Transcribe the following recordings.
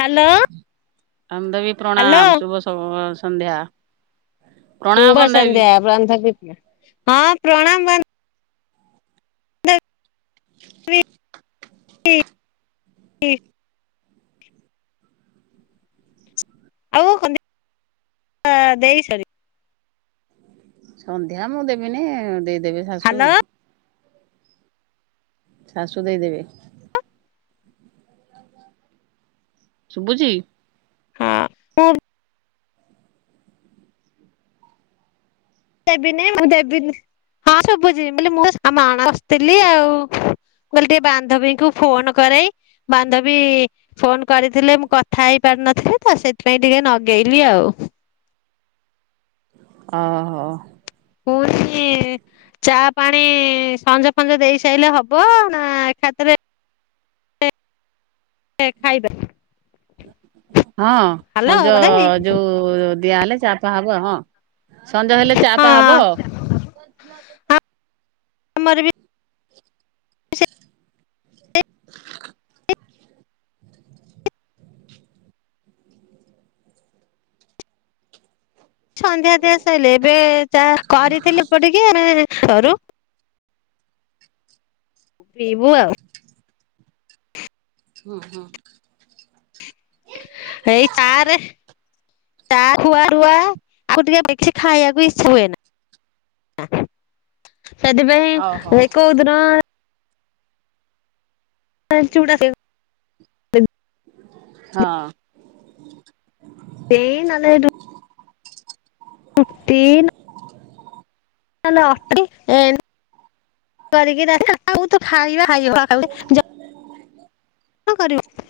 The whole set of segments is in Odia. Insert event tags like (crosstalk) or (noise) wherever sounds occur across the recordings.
ହ୍ୟାଲୋ। ଆମ ଦବି ହ୍ୟାଲୋ। ପ୍ରଣାମ ଶୁଭ ସବ୍ ସଂନ୍ଧ୍ୟା ଶୁଭ ସନ୍ଧ୍ୟା ବ୍ରନ୍ଥପ ହଁ ପ୍ରଣାମ ବ ହୁଁ (unintelligible) ଆଉ କନ୍ଦି ଆ ଦେଇ ସରି ସନ୍ଧ୍ୟା ମୁଁ ଦେବିନି ଦେଇଦେବି ଶାଶୁ ହ୍ୟାଲୋ ଶାଶୁ ଦେଇଦେବେ ଶୁଭୁଛି ହଁ ଦେବିନି ମୁଁ ଦେବିନି ହଁ ଶୁବୁଚି ବୋଲି ମୁଁ ମାଣ ଆସିଥିଲି ଆଉ ମୁଁ କହିଲି ଟିକେ ବାନ୍ଧବୀଙ୍କୁ ଫୋନ କରେଇ ବାନ୍ଧବୀ ଫୋନ୍ କରିଥିଲେ ମୁଁ କଥା ହେଇପାରି ନଥିଲି ତ ସେଇଥିପାଇଁ ଟିକେ ନଗେଇଲି ଆଉ। ଅହୋ। ପୁଣି ଚା ପାଣି ସଞ୍ଜ ଫଞ୍ଜ ଦେଇ ସାଇଲେ ହବ ନା ଏଖାତେରେ ଖାଇବା ହଁ ହ୍ୟାଲୋ ସଞ୍ଜ ବାନ୍ଧବୀ ଯୋଉ ଦିଆ ହଲେ ଚା ଫା ହବ ହଁ ସଞ୍ଜ ହେଲେ ଚା ପା ହବ। ହଁ ଆମର ବି ସେଇ ସନ୍ଧ୍ୟା ଦିଆ ସଇଲେ ଏବେ ଚା କରିଥିଲି ପ ଟିକେ ଆମେ କରୁ ପିଇବୁ ଆଉ। ହଁ ହଁ। ହେଇ ଚାଆରେ ତା ଖୁଆ ରୁଆ ରୁଆ ଆଖୁ ଟିକେ (unintelligible) କିଛି ଖାଇଆକୁ ଇଛା ହୁଏନା ନା। ସେଇଥିପାଇଁ ହଉ ହଉ। ହେ କୋଉଦିନ ଏଁ ଚୁଡା ଖାଇବୁ। ହଁ। ଏଇ ନହେଲେ ରୁ ଉଟି ନ ନହେଲେ ଅ (unintelligible) ଏ (unintelligible) କରିଛି ରା (unintelligible) ବୋହୁତୁ ଖାଇବା (unintelligible) (inaudible) କଁ କରିବ?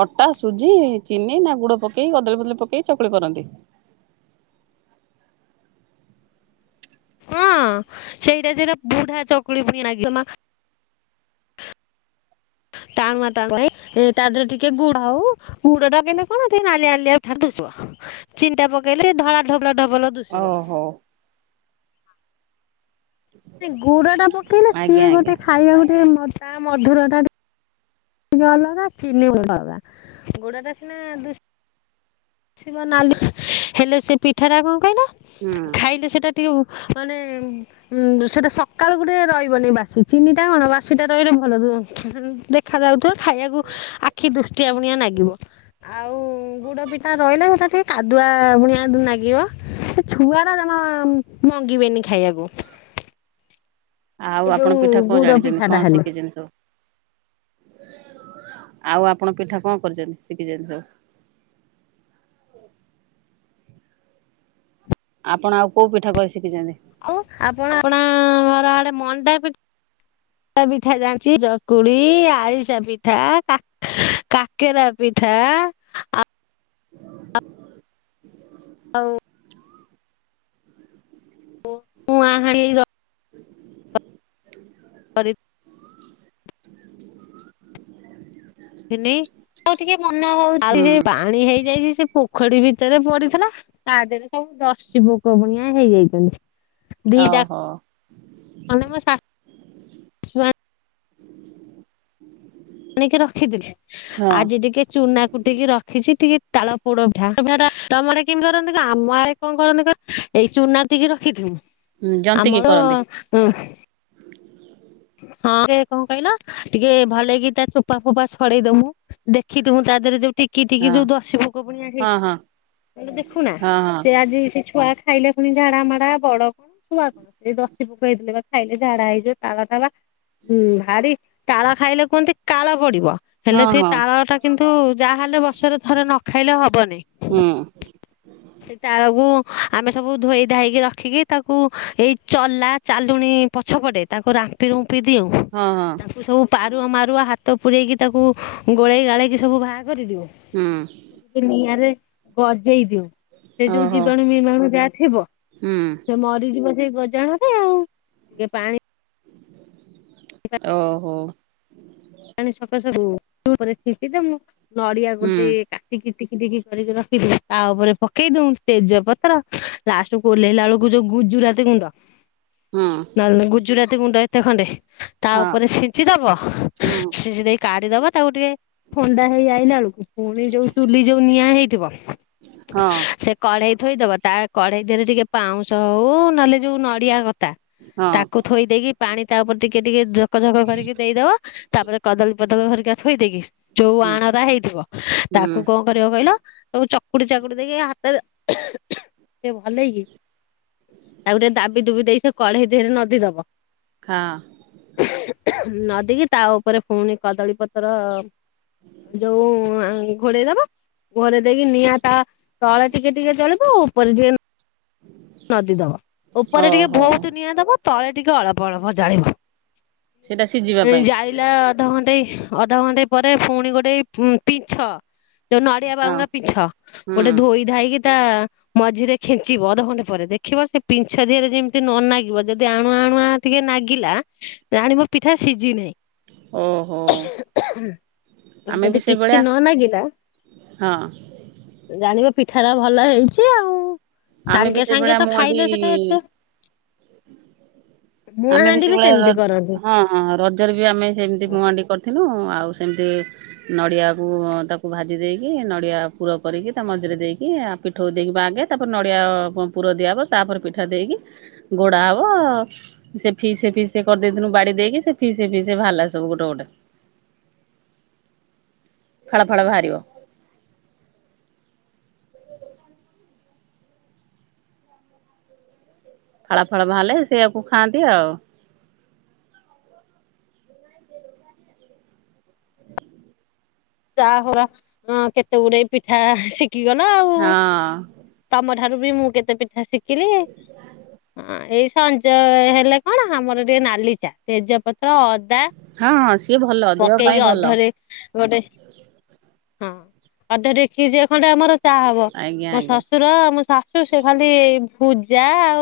ଅଟା ସୁଜି ଚିନି ନା ଗୁଡ ପକେଇ କଦଳୀ ଫଦଳୀ ପକେଇ ଚକୁଳି କରନ୍ତି। ହଁ ସେଇଟା ଯୋଉଟା ବୁଢା ଚକୁଳି ଫୁଣିଆ ନାଗି ମାମା ଟାଣୁଆ ଟାଣୁଆ (unintelligible) ଏ ତାଧେରେ ଟିକେ ଗୁଡ ହଉ ଗୁଡଟା ଅକେଇଲେ କଣ ଟିକେ ନାଲିଆ ନାଲିଆ ଠାରୁ ଦୁଶବ ଚିନଟା ପକେଇଲେ ଧଳା ଧବଲା ଧବଲା ଓହୋ। ନାଇଁ ଗୁଡଟା ପକେଇଲେ ଆଜ୍ଞା ସିଏ ଆଜ୍ଞା ଗୋଟେ ଖାଇବାକୁ ଟିକେ ମଧ୍ ତା ମଧୁରଟା ଟିକେ ଅଲଗା ଚିନି ଗୋଟେ ଅଲଗା ଗୁଡଟା ସିନା ଦୁଶ୍ ଶିବ ନାଲି ହେଲେ ସେ ପିଠାଟା କଁ କହିଲ ହୁଁ। ଖାଇଲେ ସେଇଟା ଟିକେ ଉ ମାନେ ଉଁ ଉଁ ସେଇଟା ସକାଳୁକୁ ଟିକେ ରହିବନି ବାସି ଚିନିଟା କଣ ବାସିଟା ରହିଲେ ଭଲ ରୁଏ ଦେ ଖା ଯାଉଥିବ ଖାଇଆକୁ ଆଖି ଦୃଷ୍ଟିଆ ଭଣିଆ ନାଗିବ। ଆଉଁ ଗୁଡ ପିଠା ରହିଲେ ସେଟା ଟିକେ କାଦୁଆ ଭୁଣିଆ ଡ୍ରୁ ନାଗିବ। ସେ ଛୁଆରା ଜମା ଉଁ ମଙ୍ଗିବେନି ଖାଇଆକୁ। ଆଉ ଆପଣ ପିଠା କଁ ଗୁଡ ଜାଣିଚନ୍ତି ପିଠା ଟା କଁ ହେଲେ। ଶିଖିଚନ୍ତିି ସବୁ। ଆଉ ଆପଣ ପିଠା କଁ କରିଚନ୍ତି ଶିଖିଚନ୍ତି ସବୁ। ଆପଣ ଆଉ କୋଉ ପିଠା କରି ଶିଖିଚନ୍ତି। ଆଉ ଆପଣ ଆପଣା ଘର ଆଡେ ମଣ୍ଡା ପି ଡା ପିଠା ଜାଣଚି ଜକୁଳି ଆରିଶା ପିଠା କା କାକେରା ପିଠା ଆ (inaudible) ଆଉ ଓ ଉଁଆହାଣୀର ତରି ଥିନି ଆଉ ଟିକେ ମନ ହଉଚି ହେ ହୁଁ। ପାଣି ହେଇଯାଇଛି ସେ ପୋଖଡୀ ଭିତେରେ ପଡିଥେଲା। ତା ଦେହେରେ ସବୁ ଦର୍ଶିପୋକ ଭୁଣିଆ ହେଇଯାଇଚନ୍ତି। ଦିଟା (unintelligible) ଓହୋ। କଣ ଶା ଆଣିକି ରଖିଦିଲେ ଆଜି ହଁ ଟିକେ ଚୁନା କୁଟିକି ର ଖିଛି ଟିକେ ତାଳ ପୋଡ ପିଠା (unintelligible) ତମ ଆଡେ କିଂ କରନ୍ତି କଁ ଆମ ଆଡେ କଁ କରନ୍ତି କ ଏଇ ଚୁନା ତିକେ ରଖିଥିବୁ ଜନ୍ତିକି ଆମର କରନ୍ତି ଉଁ ହଁ କେ କଣ କଇଲ ଟିକେ ଭଲେଇ କି ତା ଚୋପା ଫୋପା ଛଡେଇଦମୁ। ଦେଖିଥିମୁ ତା ଦେହରେ ଯୋଉଠି ଟିକିଟିକି ହଁ ଯୋଉ ଦଶୀ ପୋକ ଭୁଣିଆ ହେଇ ହଁ ହଁ ଦେଖୁନା ହଁ ହଁ। ସେ ଆଜି ସେଇ ଛୁଆ ଖାଇଲେ ପୁଣି ଝାଡା ମାଡା ବଡ କୁ ଏଇ ଦସି ପୋକ ହେଇଥିଲେ ବା ଖାଇଲେ ଝାଡା ହେଇଯିବେ ତା ବାଦ୍ ହଁ ବା ହୁଁ ଭାରି ତାଳ ଖାଇଲେ କୁହନ୍ତି କାଳ ପଡିବ। ହେଲେ ହଁ ସେଇ ହଁ ତାଳ ଟା କିନ୍ତୁ ଯାହା ହେଲେ ବର୍ଷରେ ଥରେ ନ ଖାଇଲେ ହବନି। ହୁଁ (inaudible) ସେଇ ତାଳକୁ ଆମେ ସବୁ ଧୋଇ ଧାଇକି ରଖିକି ତାକୁ ଏଇ ଚଲା ଚାଲୁଣି ପଛପଟେ ତାକୁ ରାମ୍ପି ରୁମ୍ପି ଦେଉଁ ହଁ ହଁ ତାଙ୍କୁ ସବୁ ପାରୁଅ ମାରୁଅ ହାତ ପୁରେଇକି ତାକୁ ଗୋଳେଇ ଗାଳେଇକି ସବୁ ବାହାର କରିଦେଉ। ହୁଁ। କେ ନିଆଁରେ ଗଜେଇ ଦିଉ। ସେ ଯୋଉ ଓହୋ ଜୀବାଣୁ ମିବାଣୁ ଯାଆ ଥିବ ହୁଁ। ସେ ମରିଯିବ। ସେ ଗଜାହେବେ ଆଉ ଟିକେ ପାଣି ଓହୋ। ଣି ସକାସେ (unintelligible) ଉପରେ ଛିଞ୍ଚି ଦମୁଁ ନଡିଆ ହୁଁ ଗୋଟି କା ଟିକି ଟିକି ଟିକି କରିକି ରଖି (inaudible) ତା ଉପରେ ପକେଇ ଦଉଁ ତେଜ ପତ୍ର ଲା ଯୋଉ ଓହ୍ଲେଇଲା ଳୁକୁ ଯୋଉ ଗୁଜୁରାତି ଗୁଣ୍ଡ ହୁଁ। ନହେଲେ ନାଇଁ ଗୁଜୁରାତି ଗୁଣ୍ଡ ଏତେ ଖଣ୍ଡେ ତା ହଁ ଉପରେ ଛିଞ୍ଚି ଦବ। ହୁଁ ଛିଞ୍ଚି ଦେଇକି କାଡିଦବ ତାକୁ ଟିକେ ଥଣ୍ଡା ହେଇ ଆଇଲା ଏଳୁକୁ ଫୁଣି ଯୋଉ ଚୁଲି ଯୋଉ ନିଆଁ ହେଇଥିବ ହଁ ସେ କଢେଇ ଥୋଇଦବ ତା କଢେଇ ଦିହରେ ଟିକେ ପାଉଁଶ ହଉ ନହେଲେ ଯୋଉ ନଡିଆ କ ତା ହଁ ତାକୁ ଥୋଇ ଦେଇକି ପାଣି ତା ଉପରେ ଟିକେ ଟିକେ ଝକ ଝକ କରିକି ଦେଇଦବ ତାପରେ କଦଳୀ ପତ୍ର ହେରିକା ଥୋଇଦେଇକି ଯୋଉ ହୁଁ ଆଣରା ହେଇଥିବ ହୁଁ ତାକୁ କଣ କରିବ କହିଲ ତାକୁ ଚକୁଡି ଚାକୁଡି ଦେଇକି ହାତରେ ଓହୁଁ ଓହୁଁ କେ ଭଲେଇକି ତାକୁ ଟିକେ ଦାବି ଦୁବି ଦେଇ ସେ କଢେଇ ଦେହରେ ନଧି ଦବ। ହଁ। ହୁଁ ହୁଁ ନଦିକି ତା ଉପରେ ଫୁଣି କଦଳୀ ପତ୍ର ଯୋଉଁ ଆଁ ଘୋଡେଇ ଦବ। ଘୋଡ଼େଇ ଦେଇକି ନିଆଁ ତା ତଳେ ଟିକେ ଟିକେ ଜଳିବ ଓପରେ ଟିକେ ନଦୀ ଦବ ଓପରେ ଟିକେ ଓହୋ ବହୁତୁ ନିଆଁ ଦବ ତଳେ ଟିକେ ଅଳପ ଅଳପ ଜାଳିବ। ସେଇଟା ସିଝିବା ଏଇ ପାଇଁ ଜାଳିଲା ଅଧଘଣ୍ଟେଇ ଅଧଘଣ୍ଟେ ପରେ ଫୁଣି ଗୋଟେ ପିଞ୍ଛ ଯୋଉ ନଡ଼ିଆ ହଁ ବାଉଙ୍କା ପିଞ୍ଛ ହୁଁ ଗୋଟେ ଧୋଇ ଧାଇକି ତା ମଝିରେ ଖେଞ୍ଚିବ ଅଧଘଣ୍ଟେ ପରେ ଦେଖିବ ସେ ପିଞ୍ଛ ଦିହରେ ଯେମିତି ନ ନାଗିବ ଯଦି ଆଣୁଆ ଆଣୁଆ ଟିକେ ନାଗିଲା ଜାଣିବ ପିଠା ସିଜି ନେହିଁ। ଓହୋ। ଆମେ ଯଦି ବି କିଛି ସେଇଭଳିଆ ନ ନାଗିଲା ହଁ। ଜାଣିବ ପିଠା ଟା ଭଲ ହେଉଚି ଆଉ। ଆମେ ସାଙ୍ଗେ ବି ସାଙ୍ଗେ ସେଇଭଳିଆ ତ ଖାଇଲେ ମୁଆଣ୍ଡି ସେଟା ଏତେ ମୁଆଁ ଆମେ ବି ହାଣ୍ଡି ସେଭଳିଆ ର ସେମିତି କରନ୍ତି। ହଁ ହଁ ରଜରେ ବି ଆମେ ସେମିତି ମୁଆଣ୍ଡିି କରିଥିନୁ ଆଉ ସେମିତି ନଡିଆକୁ ତାକୁ ଭାଜି ଦେଇକି ନଡିଆ ପୁର କରିକି ତା ମଝିରେ ଦେଇକି ଆ ପି ଠଉ ଦେଇକିବା ଆଗେ ତାପରେ ନଡ଼ିଆ ଅ ପୁର ଦିଆହବ ତାପରେ ପିଠା ଦେଇକି ଗୋଡା ହବ ସେ ଫିସେ ଫିସେ କରିଦେଇଥିନୁ ବାଡି ଦେଇକି ସେ ଫିସେ ଫିସେ ବାହାରିଲା ସବୁ ଗୋଟେ ଗୋଟେ। ଫାଳ ଫାଳ ବାହାରିବ। ଫାଳ ଫାଳ ବାହାରିଲେ ସେଇଆକୁ ଖାଆନ୍ତି ଆଉ। (unintelligible) (unintelligible) କେତେ ଗୁଡେ ପିଠା ଶିକିଗଲା ଆଉ। ହଁ ତମ ଠାରୁ ବି ମୁଁ କେତେ ପିଠା ଶିକିଲି। ହଁ ଏଇ ସଞ୍ଜ ହେଲେ କଣ ଆମର ଟିକେ ନାଲି ଚା ତେଜପତ୍ର ଅଦା ହଁ ହଁ ସିଏ ଭଲ ଦେହ ପାଇଁ ପକେଇକି ଭଲ ଅଧରେ ଗୋଟେ ହଁ ଅଧ ଡେକେଚିଏ ଖଣ୍ଡେ ଆମର ଚା ହବ, ଆଜ୍ଞା ମୋ ଆଜ୍ଞା ଶ୍ୱଶୁର ଶା ଶୁ ସେ ଖାଲି ଏଇ ଭୂଜା ଆଉ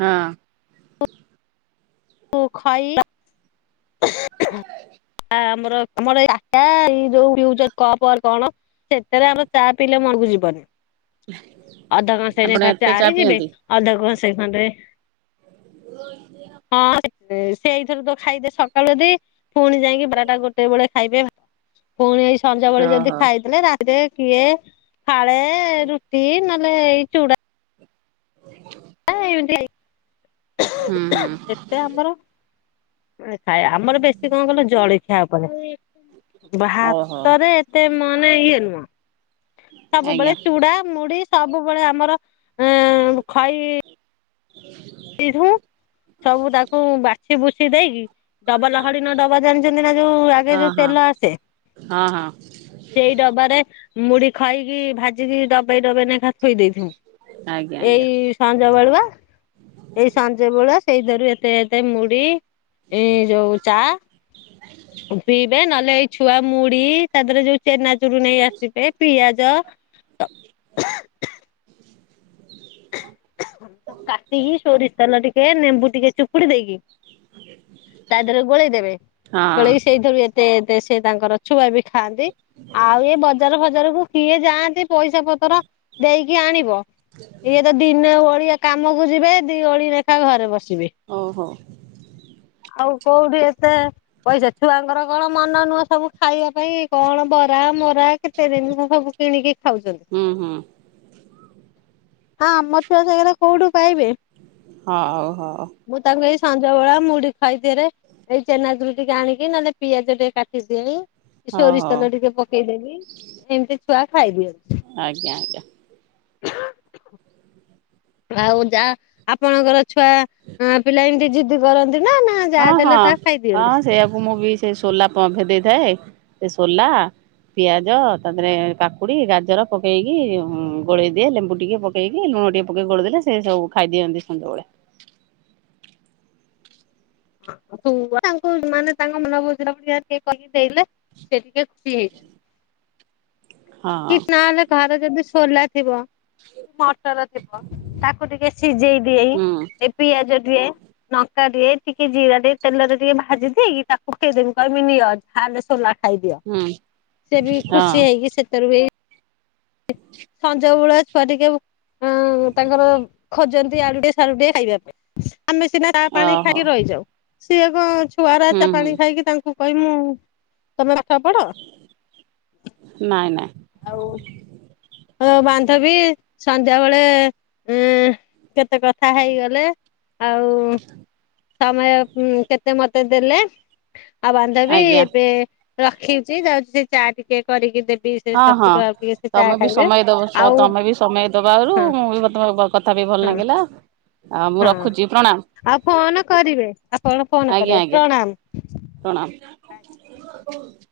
ହଁ। ଖଇ (unintelligible) ଆମର-ଆମର ଏଇ (unintelligible) ଏଇ ଯୋଉ (unintelligible) କପ କଣ? ସେଥେରେ ଆମର ଚା ପିଇଲେ ମନକୁ ଯିବନି, ଅଧ କଂସାଏ ଆପଣ ନେଖା ଏତେ ଚା ନେଇଯିବେ ଅଧ କଂସାଏ ଖଣ୍ଡେ ହ (unintelligible) ହଁ ସେଇଥରୁ ତ (unintelligible) ସକାଳୁ ଯଦି ଫୁଣି ଯାଇକି ବାରଟା ଗୋଟେ ବେଳେ ଖାଇବେ। ପୁଣି ଏଇ ସଞବେଳେ ଯଦି ଓହୋ ଖାଇଦେଲେ ରାତିରେ କିଏ ଫାଳେ ରୁଟି ନହେଲେ ଏଇ ଚୁଡା (inaudible) ହୁଁ-ହୁଁ। ଏ ଆମର ଖାଏ ଆମର ବେଶୀ କଣ କହିଁଲ ଜଳଖିଆ ଉପରେ। ଓହୋ ଭାତରେ ଏତେ ମାନେ ଇଏ ନୁହଁ, ସବୁବେଳେ ଆଜ୍ଞା ଚୁଡା ମୁଢି ସବୁବେଳେ ଆମର ଏ ଖଇ (unintelligible) ସବୁ ତାକୁ ବାଛି ବୁଛି ଦେଇକି ଡବଲ ହରିଣ ଡବା ଜାଣିଛନ୍ତି ନା ଯୋଉ ଆଗେ ଯୋଉ ତେଲ ଆସେ? ହଁ-ହଁ। ସେଇ ଡବାରେ ମୁଢି ଖାଇକି ଭାଜିକି ଡବେଇ-ଡବେଇ ନେଖା ଥୋଇ ଦେଇଥବୁ। ଆଜ୍ଞା ଆଜ୍ଞା ଏଇ ସଞ୍ଜ ବେଳୁଆ ଏଇ ସଞ୍ଜ ବେଳଆ ସେଇଥିରୁ ଏତେ-ଏତେ ମୁଢି ଏ ଯୋଉ ଚା ପିଇବେ ନହେଲେ ଏଇ ଛୁଆ ମୁଢି ତା ଦେରେ ଯୋଉ ଚେନାଚୁରୁ ନେଇ ଆସିବେ ପିଆଜ ସବୁ କାଟିକି ସୋରିଷ ତେଲ ଟିକେ ନେମ୍ୱୁ ଟିକେ ଚୁପୁଡି ଦେଇକି ତା ଦେରେ ଗୋଳେଇ ଦେବେ ହଁ ଗୋଳେଇକି ସେଇଥିରୁ ଏ ତେ ଏତେ ସିଏ ତାଙ୍କର ଛୁଆ ବି ଖାଆନ୍ତି, ଆଉ ଏ ବ ଜାର ଫାଜାରକୁ କିଏ ଯାଆନ୍ତି ପଇସା ପତର ଦେଇକି ଆଣିବ ଇଏ ତ ଦିନେ ଓଳିଏ କାମକୁ ଯିବେ ଦି ଓଳି ଲେଖା ଘରେ ବସିବେ। ଓହୋ। ଆଉ କୋଉଠି ଏତେ ପଇସା ଛୁଆଙ୍କର କଣ ମନ ନୁହଁ ସବୁ ଖାଇବା ପାଇଁ କଣ ବରା ମରା କେତେ (unintelligible) ସବୁ କିଣିକି ଖାଉଚନ୍ତି, ହୁଁ ହୁଁ ଆମ ଛୁଆ ସେଗୁରା କୋଉଠୁ ପାଇବେ? ହଉ-ହଉ। ମୁଁ ତାଙ୍କୁ ଏଇ ସଞ୍ଜ ବେଳା ମୁଢି ଖାଇ (unintelligible) ଏଇ ଚେନା ଚୁରୁ ଟିକେ ଆଣିକି ନହେଲେ ପିଆଜ ଟିକେ କାଟି ଦିଏଇ ହଉ ସୋରିଷ ହଉ ତେଲ ଟିକେ ପକେଇଦେବି ଏମ୍ତି ଛୁଆ ଖାଇଦିଅନ୍ତି। ଆଜ୍ଞା ଆଜ୍ଞା। ଆଉ ଯା ଆପଣଙ୍କର ଛୁଆ ପିଲା ଏମ୍ତି ଜିଦ୍ଦି କରନ୍ତି ନା ଯାହା ଦେଲେ ତାହା ଖାଇଦିଅନ୍ତି। ହଁ-ହଁ-ହଁ ସେଇଆକୁ ମୁଁ ବି ସେ ସୋଲା ଭେଦେଇଥାଏ ସେ ସୋଲା ପିଆଜ ତାପରେ କାକୁଡି ଗାଜର ପକେଇକି ଗୋଳେଇ ଦିଏ ଲେମ୍ବୁ ଟିକେ ପକ୍ ପକେଇ କି ଲୁଣ ଟେ ପକେଇ ଗୋଲେଇ ଦେଲେ ସେ ସବୁ ଖାଇଦିଅନ୍ତି ସଞ୍ଜଓଳା। ତୁ ତାଙ୍କୁ ମାନେ ତାଙ୍କ ମନ ବୁଝିଲା ପରା ଟିକେ କରିକି ଦେଇଦେଲେ ସେ ଟିକେ ଖୁସି ହେଇଯିବେ। କି ହଁ ନହେଲେ ଘରେ ଯଦି ସୋଲା ଥିବ। ମଟର ଥିବ ତାକୁ ଟିକେ ସିଝେଇ ଦେଇ, ହୁଁ ଏ ପିଆଜ ଟିଏ ଲଙ୍କା ଦେଇ, ଟିକେ ଜିରା ଦେଇ, ତେଲରେ ଟିକେ ଭାଜି ଦେଇ, ତାକୁ ପିଏଇଦେମୀ କହିବି ନିଅ କହିବି ସୋଲା ଖାଇଦିଅ ହୁଁ ସେ ବି ହଁ ଖୁସି ହେଇକି ସେଥିରୁ ବି (inaudible) ସଞ୍ଜଓଳା ଛୁଆ ଟିକେ ଅ ତାଙ୍କର ଖୋଜନ୍ତି ୟାଡୁ ଟିକେ ସିଆଡୁ ଖାଇବା ପାଇଁ ଆମେ ସିନା ତା ପାଣି ଓହୋ ଖାଇକି ରହିଯାଉ ସିଏ କଣ ଛୁଆର ହୁଁ ଚା ହୁଁ ପାଣି ଖାଇକି ତାଙ୍କୁ କହିମି ମୁ ତମେ ପାଠ ପଢ। ନାଇଁ ନାଇଁ। ଆଉ। ହଁ ବାନ୍ଧବୀ ସନ୍ଧ୍ୟାବେେଳେ ଏଁ--କେତେ କଥା ହେଇଗଲେ ଆଉ ସମୟ କେତେ ମତେ ଦେଲେ। ଆଉ ବାନ୍ଧବୀ ଆଜ୍ଞା ଏବେ ରଖିଚି, ଯାଉଛି ସେ ଚା ଟିକେ କରିକି ଦେବି। ଦିଏ ସେ ହଁ ହଁ ଶଶୁର ଆଉ ଟିକେ ସେ ଚା ତମେ ବି ଖାଇବେ। ସମୟ ଦେବ ସ, ଆଉ ତମେ ବି ସମୟ ଦବାରୁ ହଁ ମୁଁ ବି ମ ତମ କଥା ବି ଭଲ୍ ହଁ ଲାଗିଲା। ଆଉ ମୁଁ ହଁ ରଖୁଛି ପ୍ରଣାମ୍। ଆଉ ଫୋନ କରିବେ, ଆପଣ ଫୋନ୍ କରିବେ ପ୍ରଣାମ। ପ୍ରଣାମ୍।